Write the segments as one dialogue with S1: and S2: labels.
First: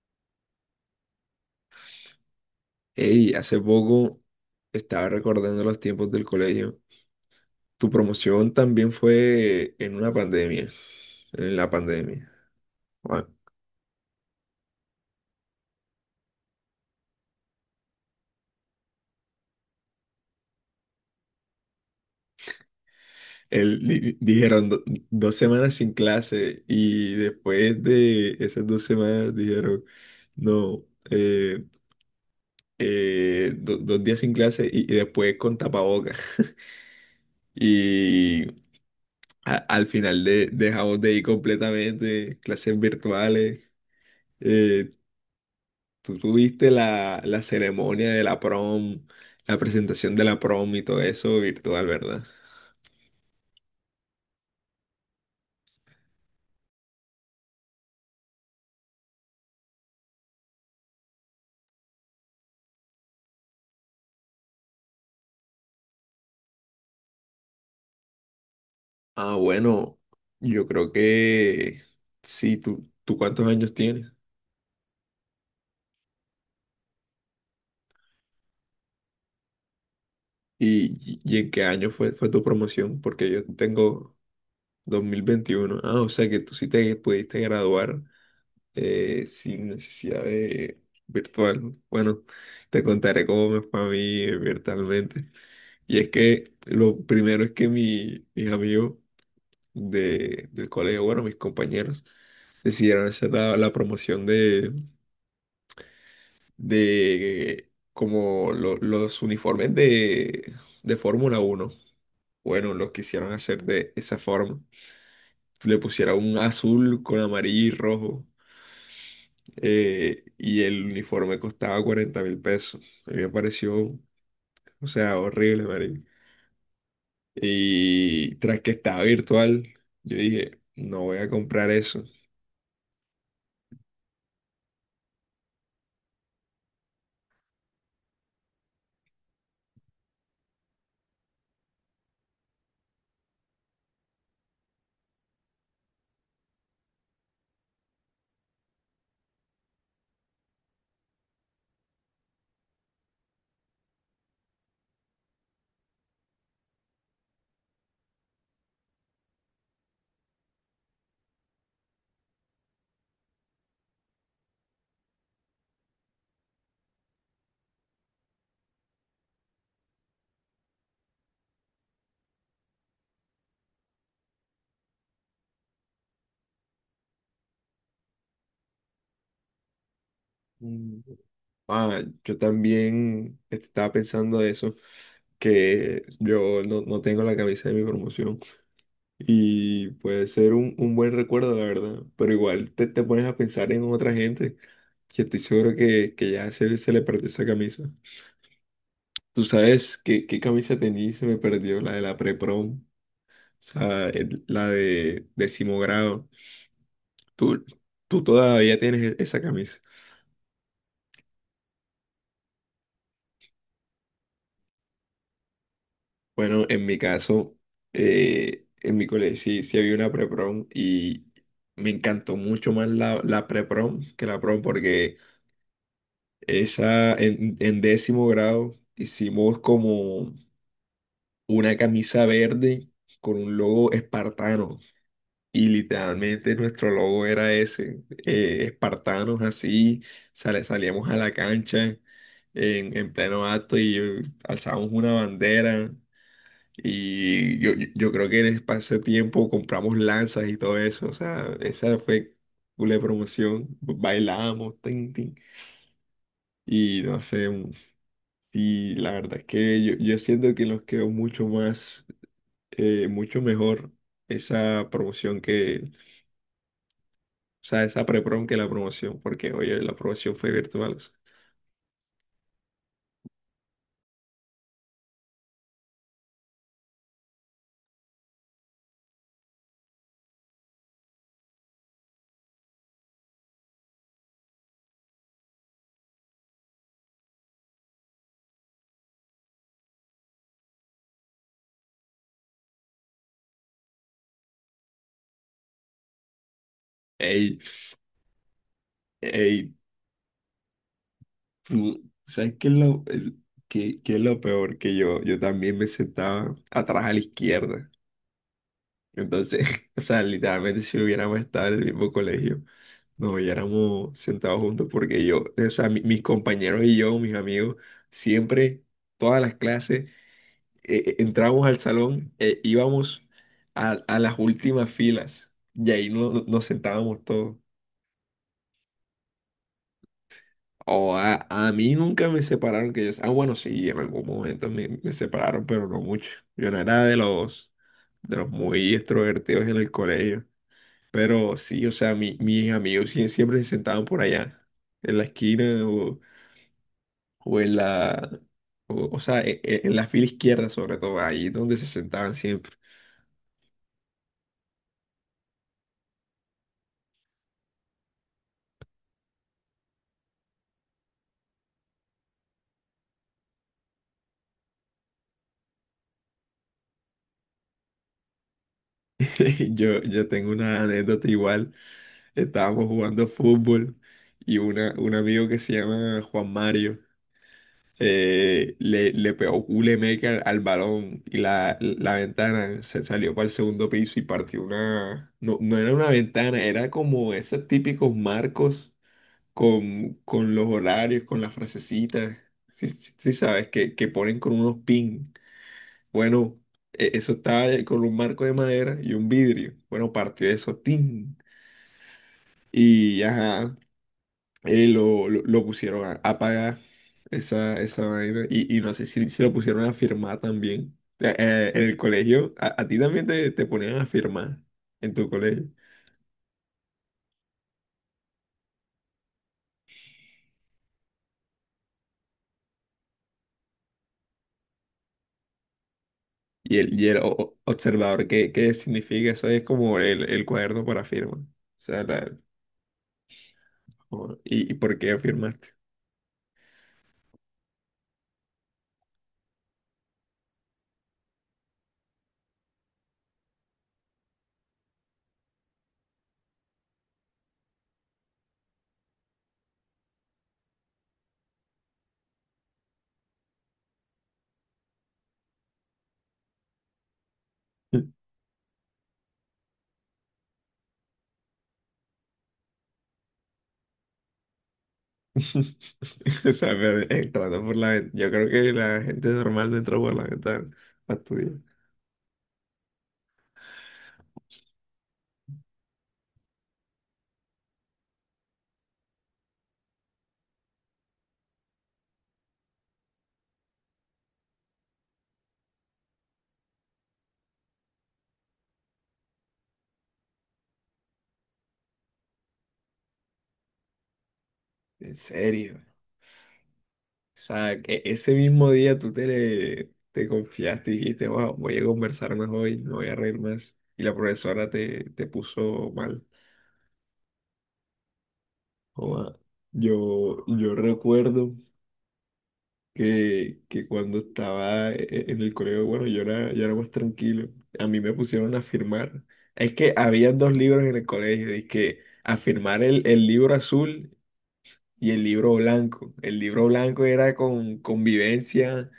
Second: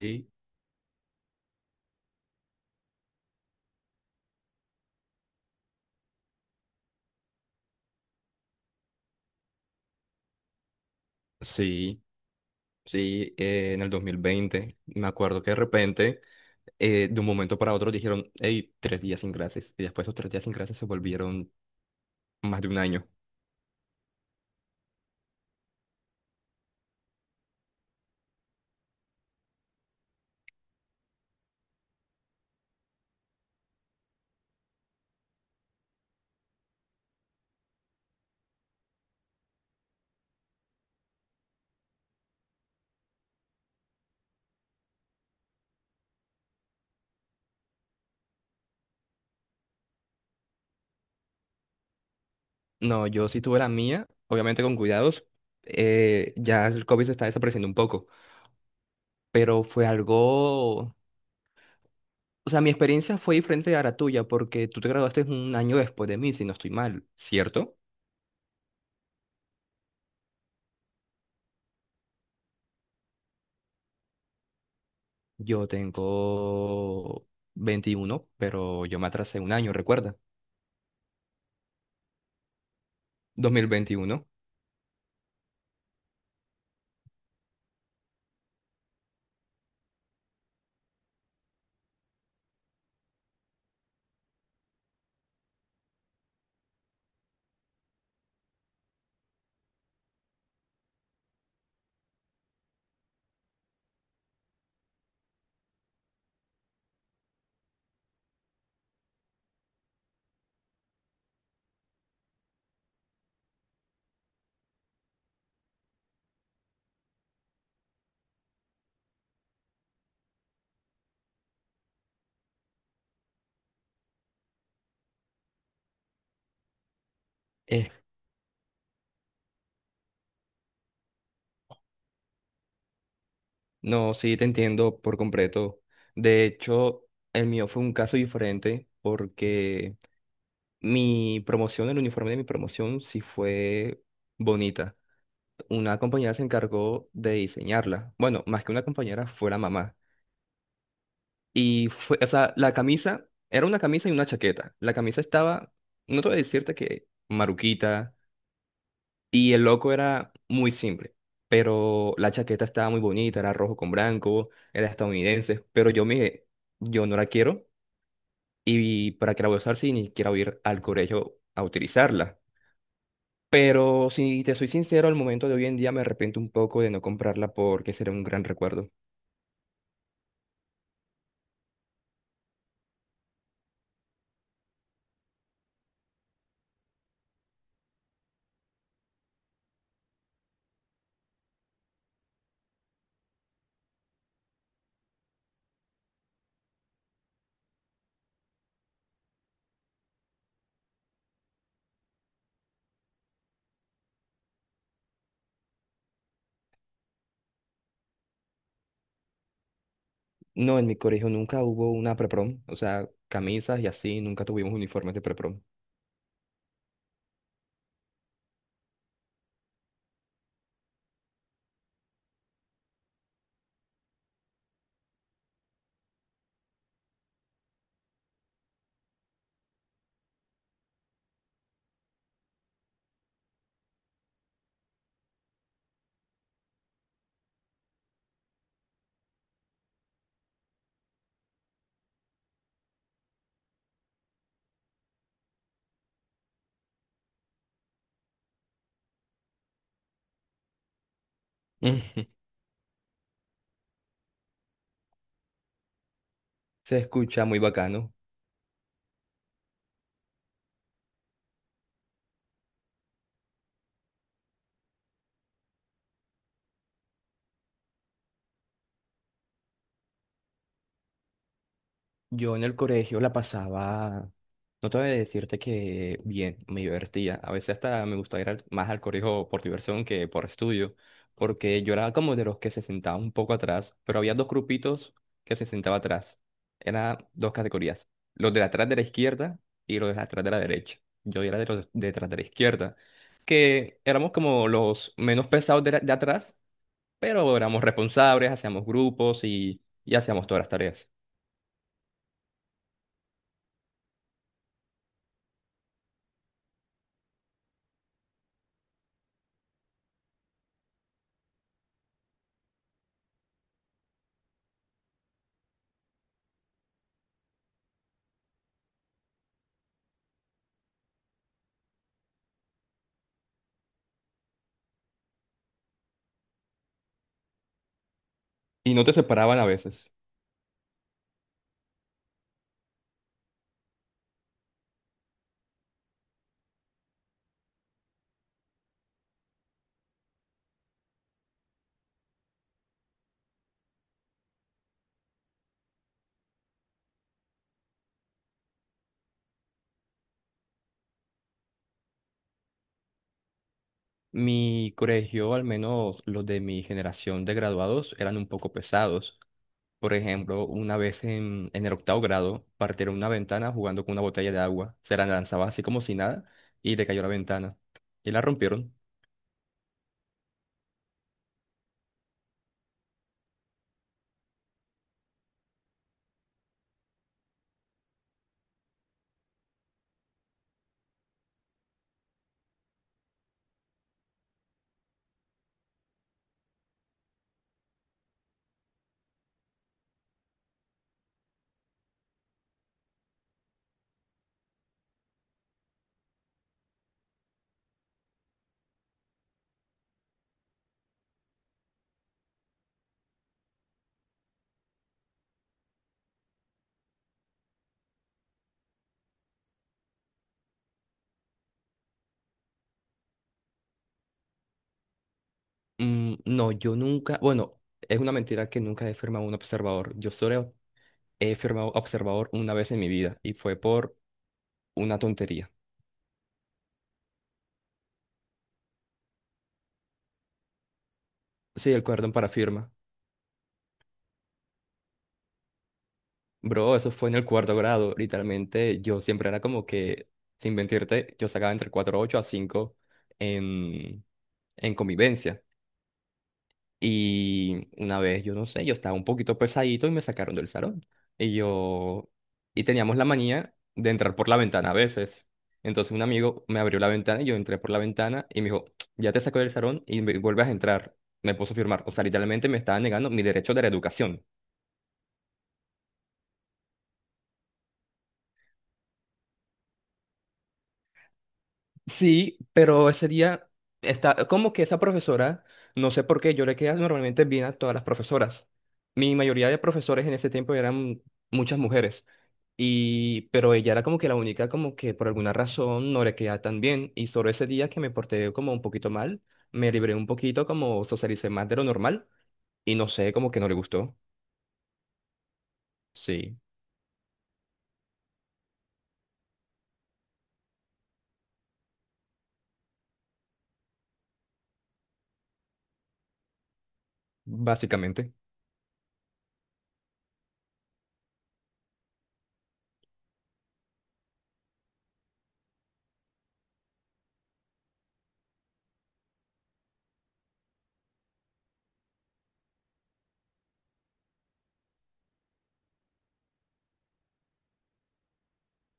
S1: Sí,
S2: Ey, hace poco estaba recordando los tiempos del colegio. Tu promoción también fue en una pandemia, en la
S1: sí,
S2: pandemia. Bueno,
S1: sí, en el 2020, me acuerdo que de repente, de un momento para otro dijeron, hey, 3 días sin clases, y después esos 3 días sin clases se volvieron más de un año.
S2: dijeron 2 semanas sin clase y después de esas 2 semanas dijeron, no, eh, 2 días sin clase y después con tapabocas. Y al final dejamos de ir completamente, clases virtuales. eh, Tú tuviste la ceremonia de la prom, la presentación de la prom y todo eso virtual, ¿verdad?
S1: No, yo sí tuve la mía, obviamente con cuidados, ya el COVID se está desapareciendo un poco, pero fue algo, o sea, mi experiencia fue diferente a la tuya, porque tú te graduaste un año después de mí, si no estoy mal, ¿cierto?
S2: Ah, bueno, yo creo que sí. ¿Tú cuántos años tienes?
S1: Yo tengo 21, pero yo me atrasé un año, recuerda,
S2: ¿Y en qué año fue tu promoción? Porque yo
S1: dos mil
S2: tengo
S1: veintiuno.
S2: 2021. Ah, o sea que tú sí te pudiste graduar sin necesidad de virtual. Bueno, te contaré cómo me fue a mí virtualmente. Y es que lo primero es que mis amigos del colegio, bueno, mis compañeros, decidieron hacer la promoción de como los uniformes de Fórmula uno. Bueno, los quisieron hacer de esa forma. Le pusieron un azul con amarillo y rojo. Y el uniforme costaba $40.000. A mí me pareció, o sea, horrible, marica.
S1: Eh,
S2: Y tras que estaba virtual, yo dije, no voy a comprar eso.
S1: no, sí, te entiendo por completo. De hecho, el mío fue un caso diferente porque mi promoción, el uniforme de mi promoción sí fue bonita. Una compañera se encargó de diseñarla. Bueno, más que una compañera, fue la mamá. Y fue, o sea, la camisa, era una camisa y una chaqueta. La camisa estaba, no te voy a decirte que maruquita. Y el loco era muy simple, pero la chaqueta estaba muy bonita, era rojo con blanco, era estadounidense, pero yo me dije, yo no la quiero y para qué la voy a usar si ni quiero ir al colegio a utilizarla. Pero si te soy sincero, al momento de hoy en día me arrepiento un poco de no comprarla porque sería un gran recuerdo.
S2: Ah, yo también estaba pensando eso, que yo no tengo la camisa de mi promoción y puede ser un buen recuerdo, la verdad, pero igual te pones a pensar en otra gente que estoy seguro que ya se le perdió esa camisa. Tú sabes qué camisa tenía y se me perdió, la de la pre-prom, o sea, la de décimo grado. Tú, tú todavía tienes esa camisa.
S1: No, en mi colegio nunca hubo una preprom, o sea, camisas y así, nunca tuvimos uniformes de preprom.
S2: Bueno, en mi caso, en mi colegio sí había una pre-prom y me encantó mucho más la pre-prom que la prom porque esa en décimo grado hicimos como una camisa verde con un logo espartano y literalmente nuestro logo era ese, espartanos así, salíamos a la cancha en pleno acto y alzábamos una bandera y yo creo que en ese pase tiempo compramos lanzas y todo eso. O sea, esa fue una promoción. Bailábamos, tin, tin.
S1: Se
S2: Y no
S1: escucha
S2: sé,
S1: muy bacano.
S2: y la verdad es que yo siento que nos quedó mucho más, mucho mejor esa promoción que, o sea, esa pre-prom que la promoción, porque oye, la promoción fue virtual. O sea.
S1: Yo en el colegio la pasaba, no te voy a decirte que bien, me divertía. A veces hasta me gustaba ir más al colegio por diversión que por estudio, porque yo era como de los que se sentaba un poco atrás, pero había dos grupitos que se sentaba atrás. Eran dos categorías, los de atrás de la izquierda y los de atrás de la derecha. Yo era de los de atrás de la izquierda, que éramos como los menos pesados de, de atrás, pero
S2: Ey,
S1: éramos responsables, hacíamos grupos
S2: ey,
S1: y hacíamos todas las tareas.
S2: ¿sabes qué es lo peor? Que yo también me sentaba atrás a la izquierda. Entonces, o sea, literalmente si hubiéramos estado en el mismo colegio, nos hubiéramos sentado juntos porque yo, o sea, mis compañeros y yo, mis amigos, siempre, todas las clases, entrábamos al salón, íbamos a las últimas filas y ahí nos sentábamos todos.
S1: Y no te separaban a veces.
S2: O a mí nunca me separaron, que yo, ah, bueno, sí, en algún momento me separaron, pero no mucho. Yo no era de los muy extrovertidos en el colegio. Pero sí, o sea, mis amigos siempre se sentaban por allá, en la esquina o en la, o sea, e- e- en, la fila izquierda sobre todo, ahí donde se sentaban siempre.
S1: Mi colegio, al menos los de mi generación de graduados, eran un poco pesados. Por ejemplo, una vez en el octavo grado, partieron una ventana jugando con una botella de agua. Se la lanzaba así como si nada y le cayó la ventana. Y la rompieron.
S2: Yo tengo una anécdota igual, estábamos jugando fútbol y un amigo que se llama Juan Mario le pegó culemeca al balón y la ventana se salió para el segundo piso y partió una, no, no era una ventana, era como esos típicos marcos con los horarios, con las frasecitas. Sí sabes, que ponen con unos pin. Bueno, eso estaba con un marco de madera y un vidrio. Bueno, partió eso, tin. Y ajá, lo pusieron a pagar esa vaina. Y no sé si, lo pusieron a firmar también. En el colegio, a ti también te ponían a firmar en tu colegio.
S1: No, yo nunca, bueno, es una mentira que nunca he firmado un observador. Yo solo he firmado observador una vez en mi vida y fue por una tontería.
S2: Y el observador, ¿qué significa? Eso es como el cuaderno para firma. O
S1: Sí, el
S2: sea,
S1: cuaderno para firma.
S2: ¿y por qué firmaste?
S1: Bro, eso fue en el cuarto grado. Literalmente, yo siempre era como que, sin mentirte, yo sacaba entre 4.8 a 5 en, en convivencia. Y una vez, yo no sé, yo estaba un poquito pesadito y me sacaron del salón. Y yo, y teníamos la manía de entrar por la ventana a veces. Entonces un amigo me abrió la ventana y yo entré por la ventana y me dijo, ya te saco del salón y vuelves a entrar. Me puso a firmar. O sea, literalmente me estaba negando mi derecho de la educación.
S2: O sea, pero entrando por la ventana. Yo creo que la gente normal no entra por la ventana a estudiar.
S1: Sí, pero ese día está como que esa profesora, no sé por qué, yo le quedaba normalmente bien a todas las profesoras. Mi mayoría de profesores en ese tiempo eran muchas mujeres y pero ella era como que la única como que por alguna razón no le quedaba tan bien y solo ese día que me porté como un poquito mal, me libré un poquito, como socialicé más de lo normal y no sé, como que no le gustó.
S2: En serio.
S1: Sí,
S2: O sea, que ese mismo día te confiaste y dijiste, wow, voy a conversar más hoy, no voy a reír más. Y la profesora te puso mal.
S1: básicamente.
S2: Joda. Yo recuerdo que cuando estaba en el colegio, bueno, yo era más tranquilo. A mí me pusieron a firmar. Es que había dos libros en el colegio, y que a firmar el libro azul y el libro blanco. El libro blanco era con convivencia,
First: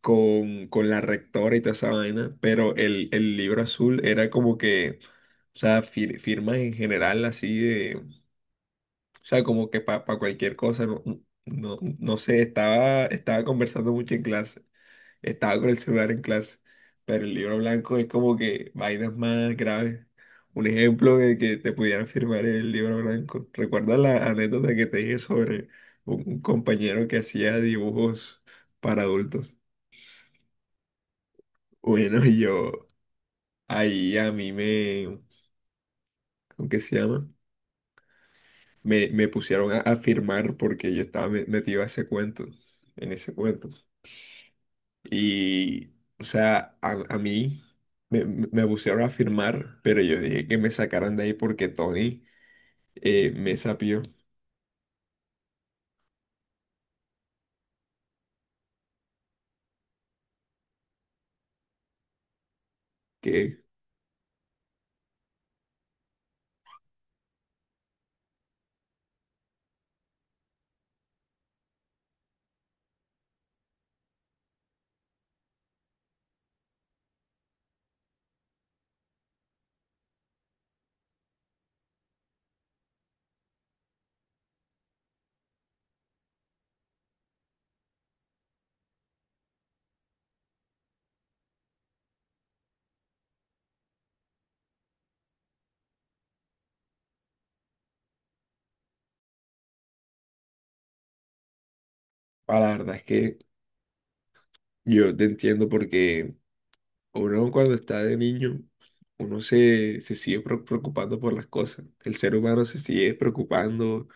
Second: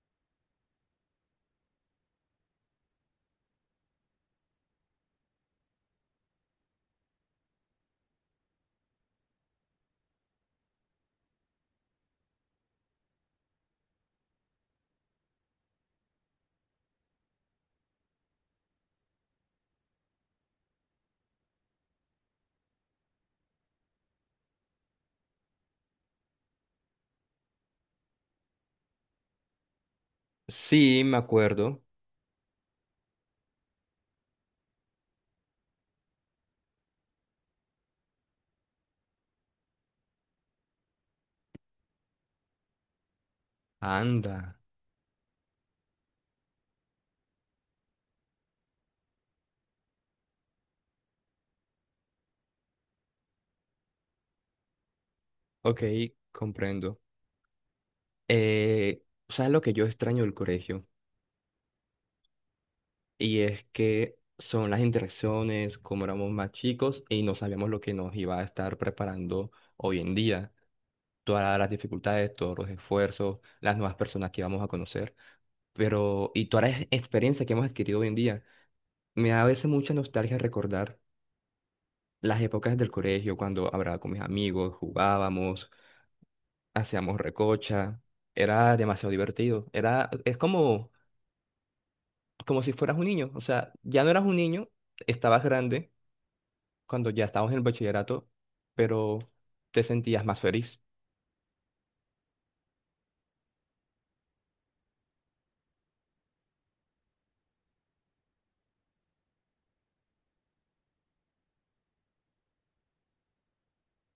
S2: con la rectora y toda esa vaina, pero el libro azul era como que, o sea, firmas en general así. O sea, como que para cualquier cosa, no, no sé, estaba conversando mucho en clase, estaba con el celular en clase, pero el libro blanco es como que vainas más graves. Un ejemplo de que te pudieran firmar el libro blanco. ¿Recuerdas la anécdota que te dije sobre un compañero que hacía dibujos para adultos?
S1: Sí, me acuerdo.
S2: Bueno, yo ahí a mí me, ¿cómo que se llama? Me pusieron a firmar porque yo estaba metido a ese cuento, en ese cuento.
S1: Anda.
S2: Y, o sea, a mí me pusieron a firmar, pero yo dije que me sacaran de ahí porque Tony me sapió.
S1: Ok, comprendo. Eh, ¿Sabes lo que yo extraño del colegio? Y
S2: Que
S1: es que son las interacciones, como éramos más chicos y no sabíamos lo que nos iba a estar preparando hoy en día. Todas las dificultades, todos los esfuerzos, las nuevas personas que íbamos a conocer. Pero, y toda la experiencia que hemos adquirido hoy en día, me da a veces mucha nostalgia recordar las épocas del colegio, cuando hablaba con mis amigos, jugábamos, hacíamos recocha. Era demasiado divertido. Era, es como como si fueras un niño. O sea, ya no eras un niño, estabas grande cuando ya estábamos en el bachillerato, pero te sentías más feliz.
S2: la verdad es que yo te entiendo porque uno cuando está de niño, uno se sigue preocupando por las cosas. El ser humano se sigue preocupando,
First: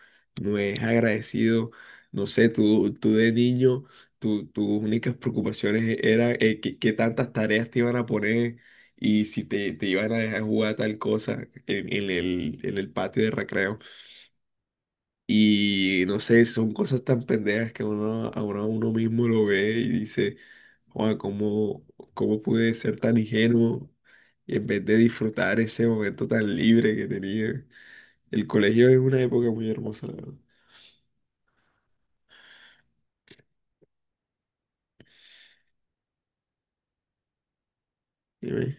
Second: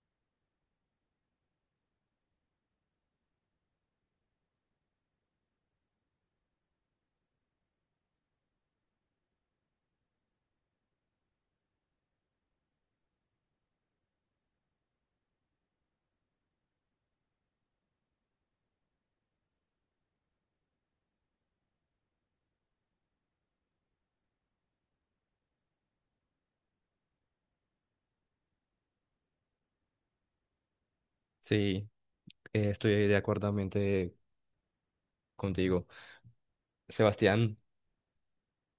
S2: no es agradecido. No sé, tú de niño, tus únicas preocupaciones eran qué tantas tareas te iban a poner y si te iban a dejar jugar tal cosa en, en el patio de recreo. Y no sé, son cosas tan pendejas que uno, ahora uno a uno mismo lo ve y dice, "Joa, ¿cómo pude ser tan ingenuo? Y en vez de disfrutar ese momento tan libre que tenía. El colegio es una época muy hermosa, la verdad.
S1: Sí, estoy de acuerdo mente contigo. Sebastián,
S2: Dime.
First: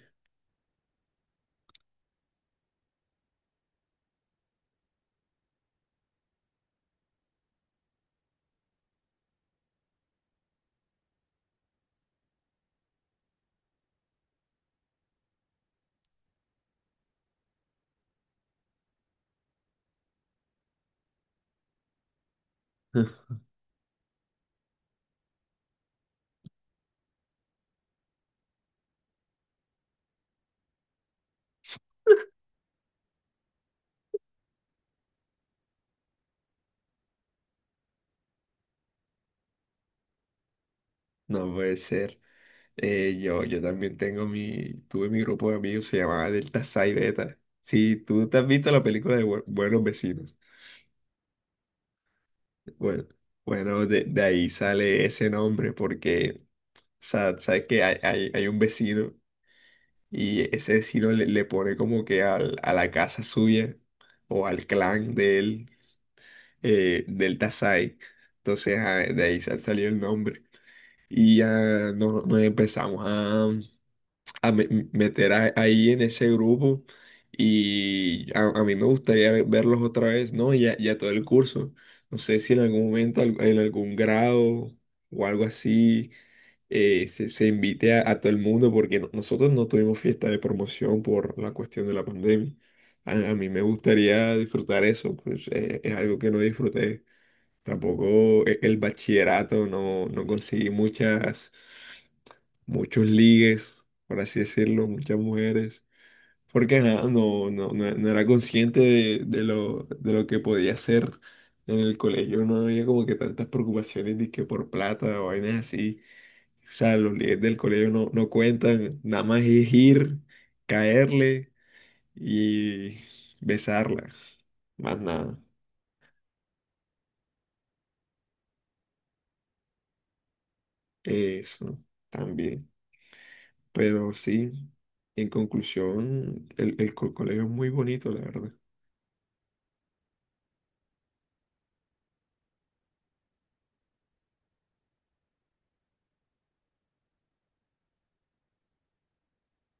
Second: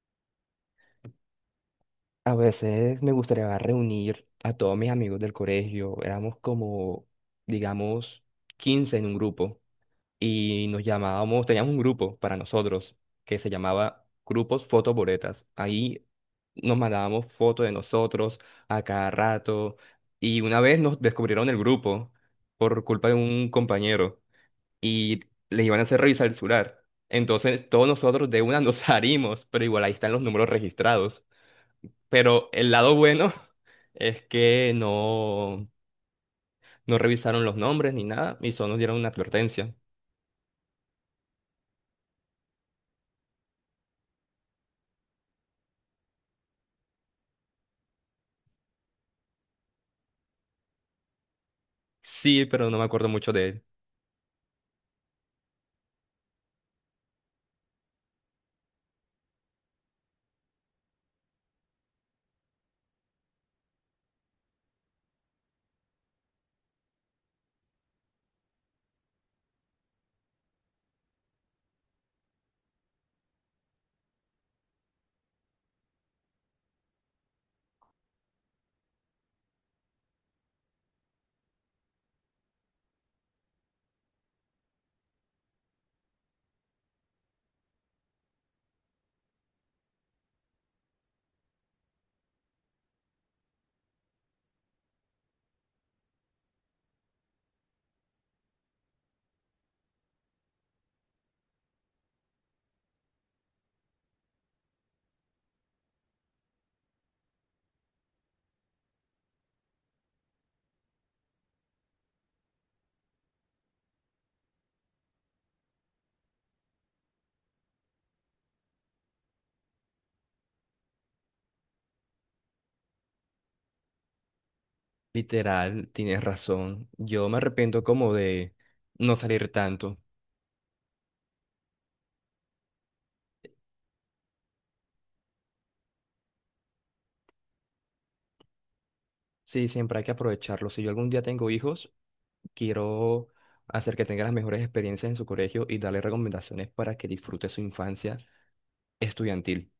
S1: a veces me gustaría reunir a todos mis amigos del colegio. Éramos como, digamos, 15 en un grupo. Y nos llamábamos, teníamos un grupo para nosotros que se llamaba Grupos Fotoboretas. Ahí nos mandábamos fotos de nosotros a cada rato y una vez nos descubrieron el grupo por culpa de un compañero y les iban a hacer revisar el celular. Entonces todos nosotros de una nos salimos, pero igual ahí están los números registrados. Pero el lado bueno es que no, no revisaron los nombres ni nada y solo nos dieron una advertencia.
S2: No puede ser. Yo también tengo tuve mi grupo de amigos, se llamaba Delta Psi Beta. Sí, tú te has visto la película de Buenos Vecinos.
S1: Sí, pero no me
S2: Bueno,
S1: acuerdo mucho de
S2: bueno, de ahí sale ese nombre porque. O sea, sabes que hay un vecino y ese vecino le pone como que a la casa suya o al clan de él, del Tasai. Entonces, ah, de ahí salió el nombre. Y ya nos, empezamos a, meter ahí en ese grupo. Y a mí me gustaría verlos otra vez, ¿no? Ya, ya todo el curso. No sé si en algún momento, en algún grado o algo así se invite a todo el mundo porque nosotros no tuvimos fiesta de promoción por la cuestión de la pandemia. A mí me gustaría disfrutar eso, pues es algo que no disfruté. Tampoco el bachillerato, no conseguí muchos ligues, por así decirlo, muchas mujeres. Porque ajá, no era consciente de lo que podía hacer en el colegio. No había como que tantas preocupaciones de que por plata o vainas así. O sea, los líderes del colegio no cuentan, nada más es ir, caerle y besarla, más nada.
S1: Literal, tienes razón. Yo me arrepiento como de no salir tanto.
S2: Eso también. Pero sí, en conclusión, el colegio es muy bonito, la verdad.
S1: Sí, siempre hay que aprovecharlo. Si yo algún día tengo hijos, quiero hacer que tengan las mejores experiencias en su colegio y darle recomendaciones para que disfrute su infancia estudiantil.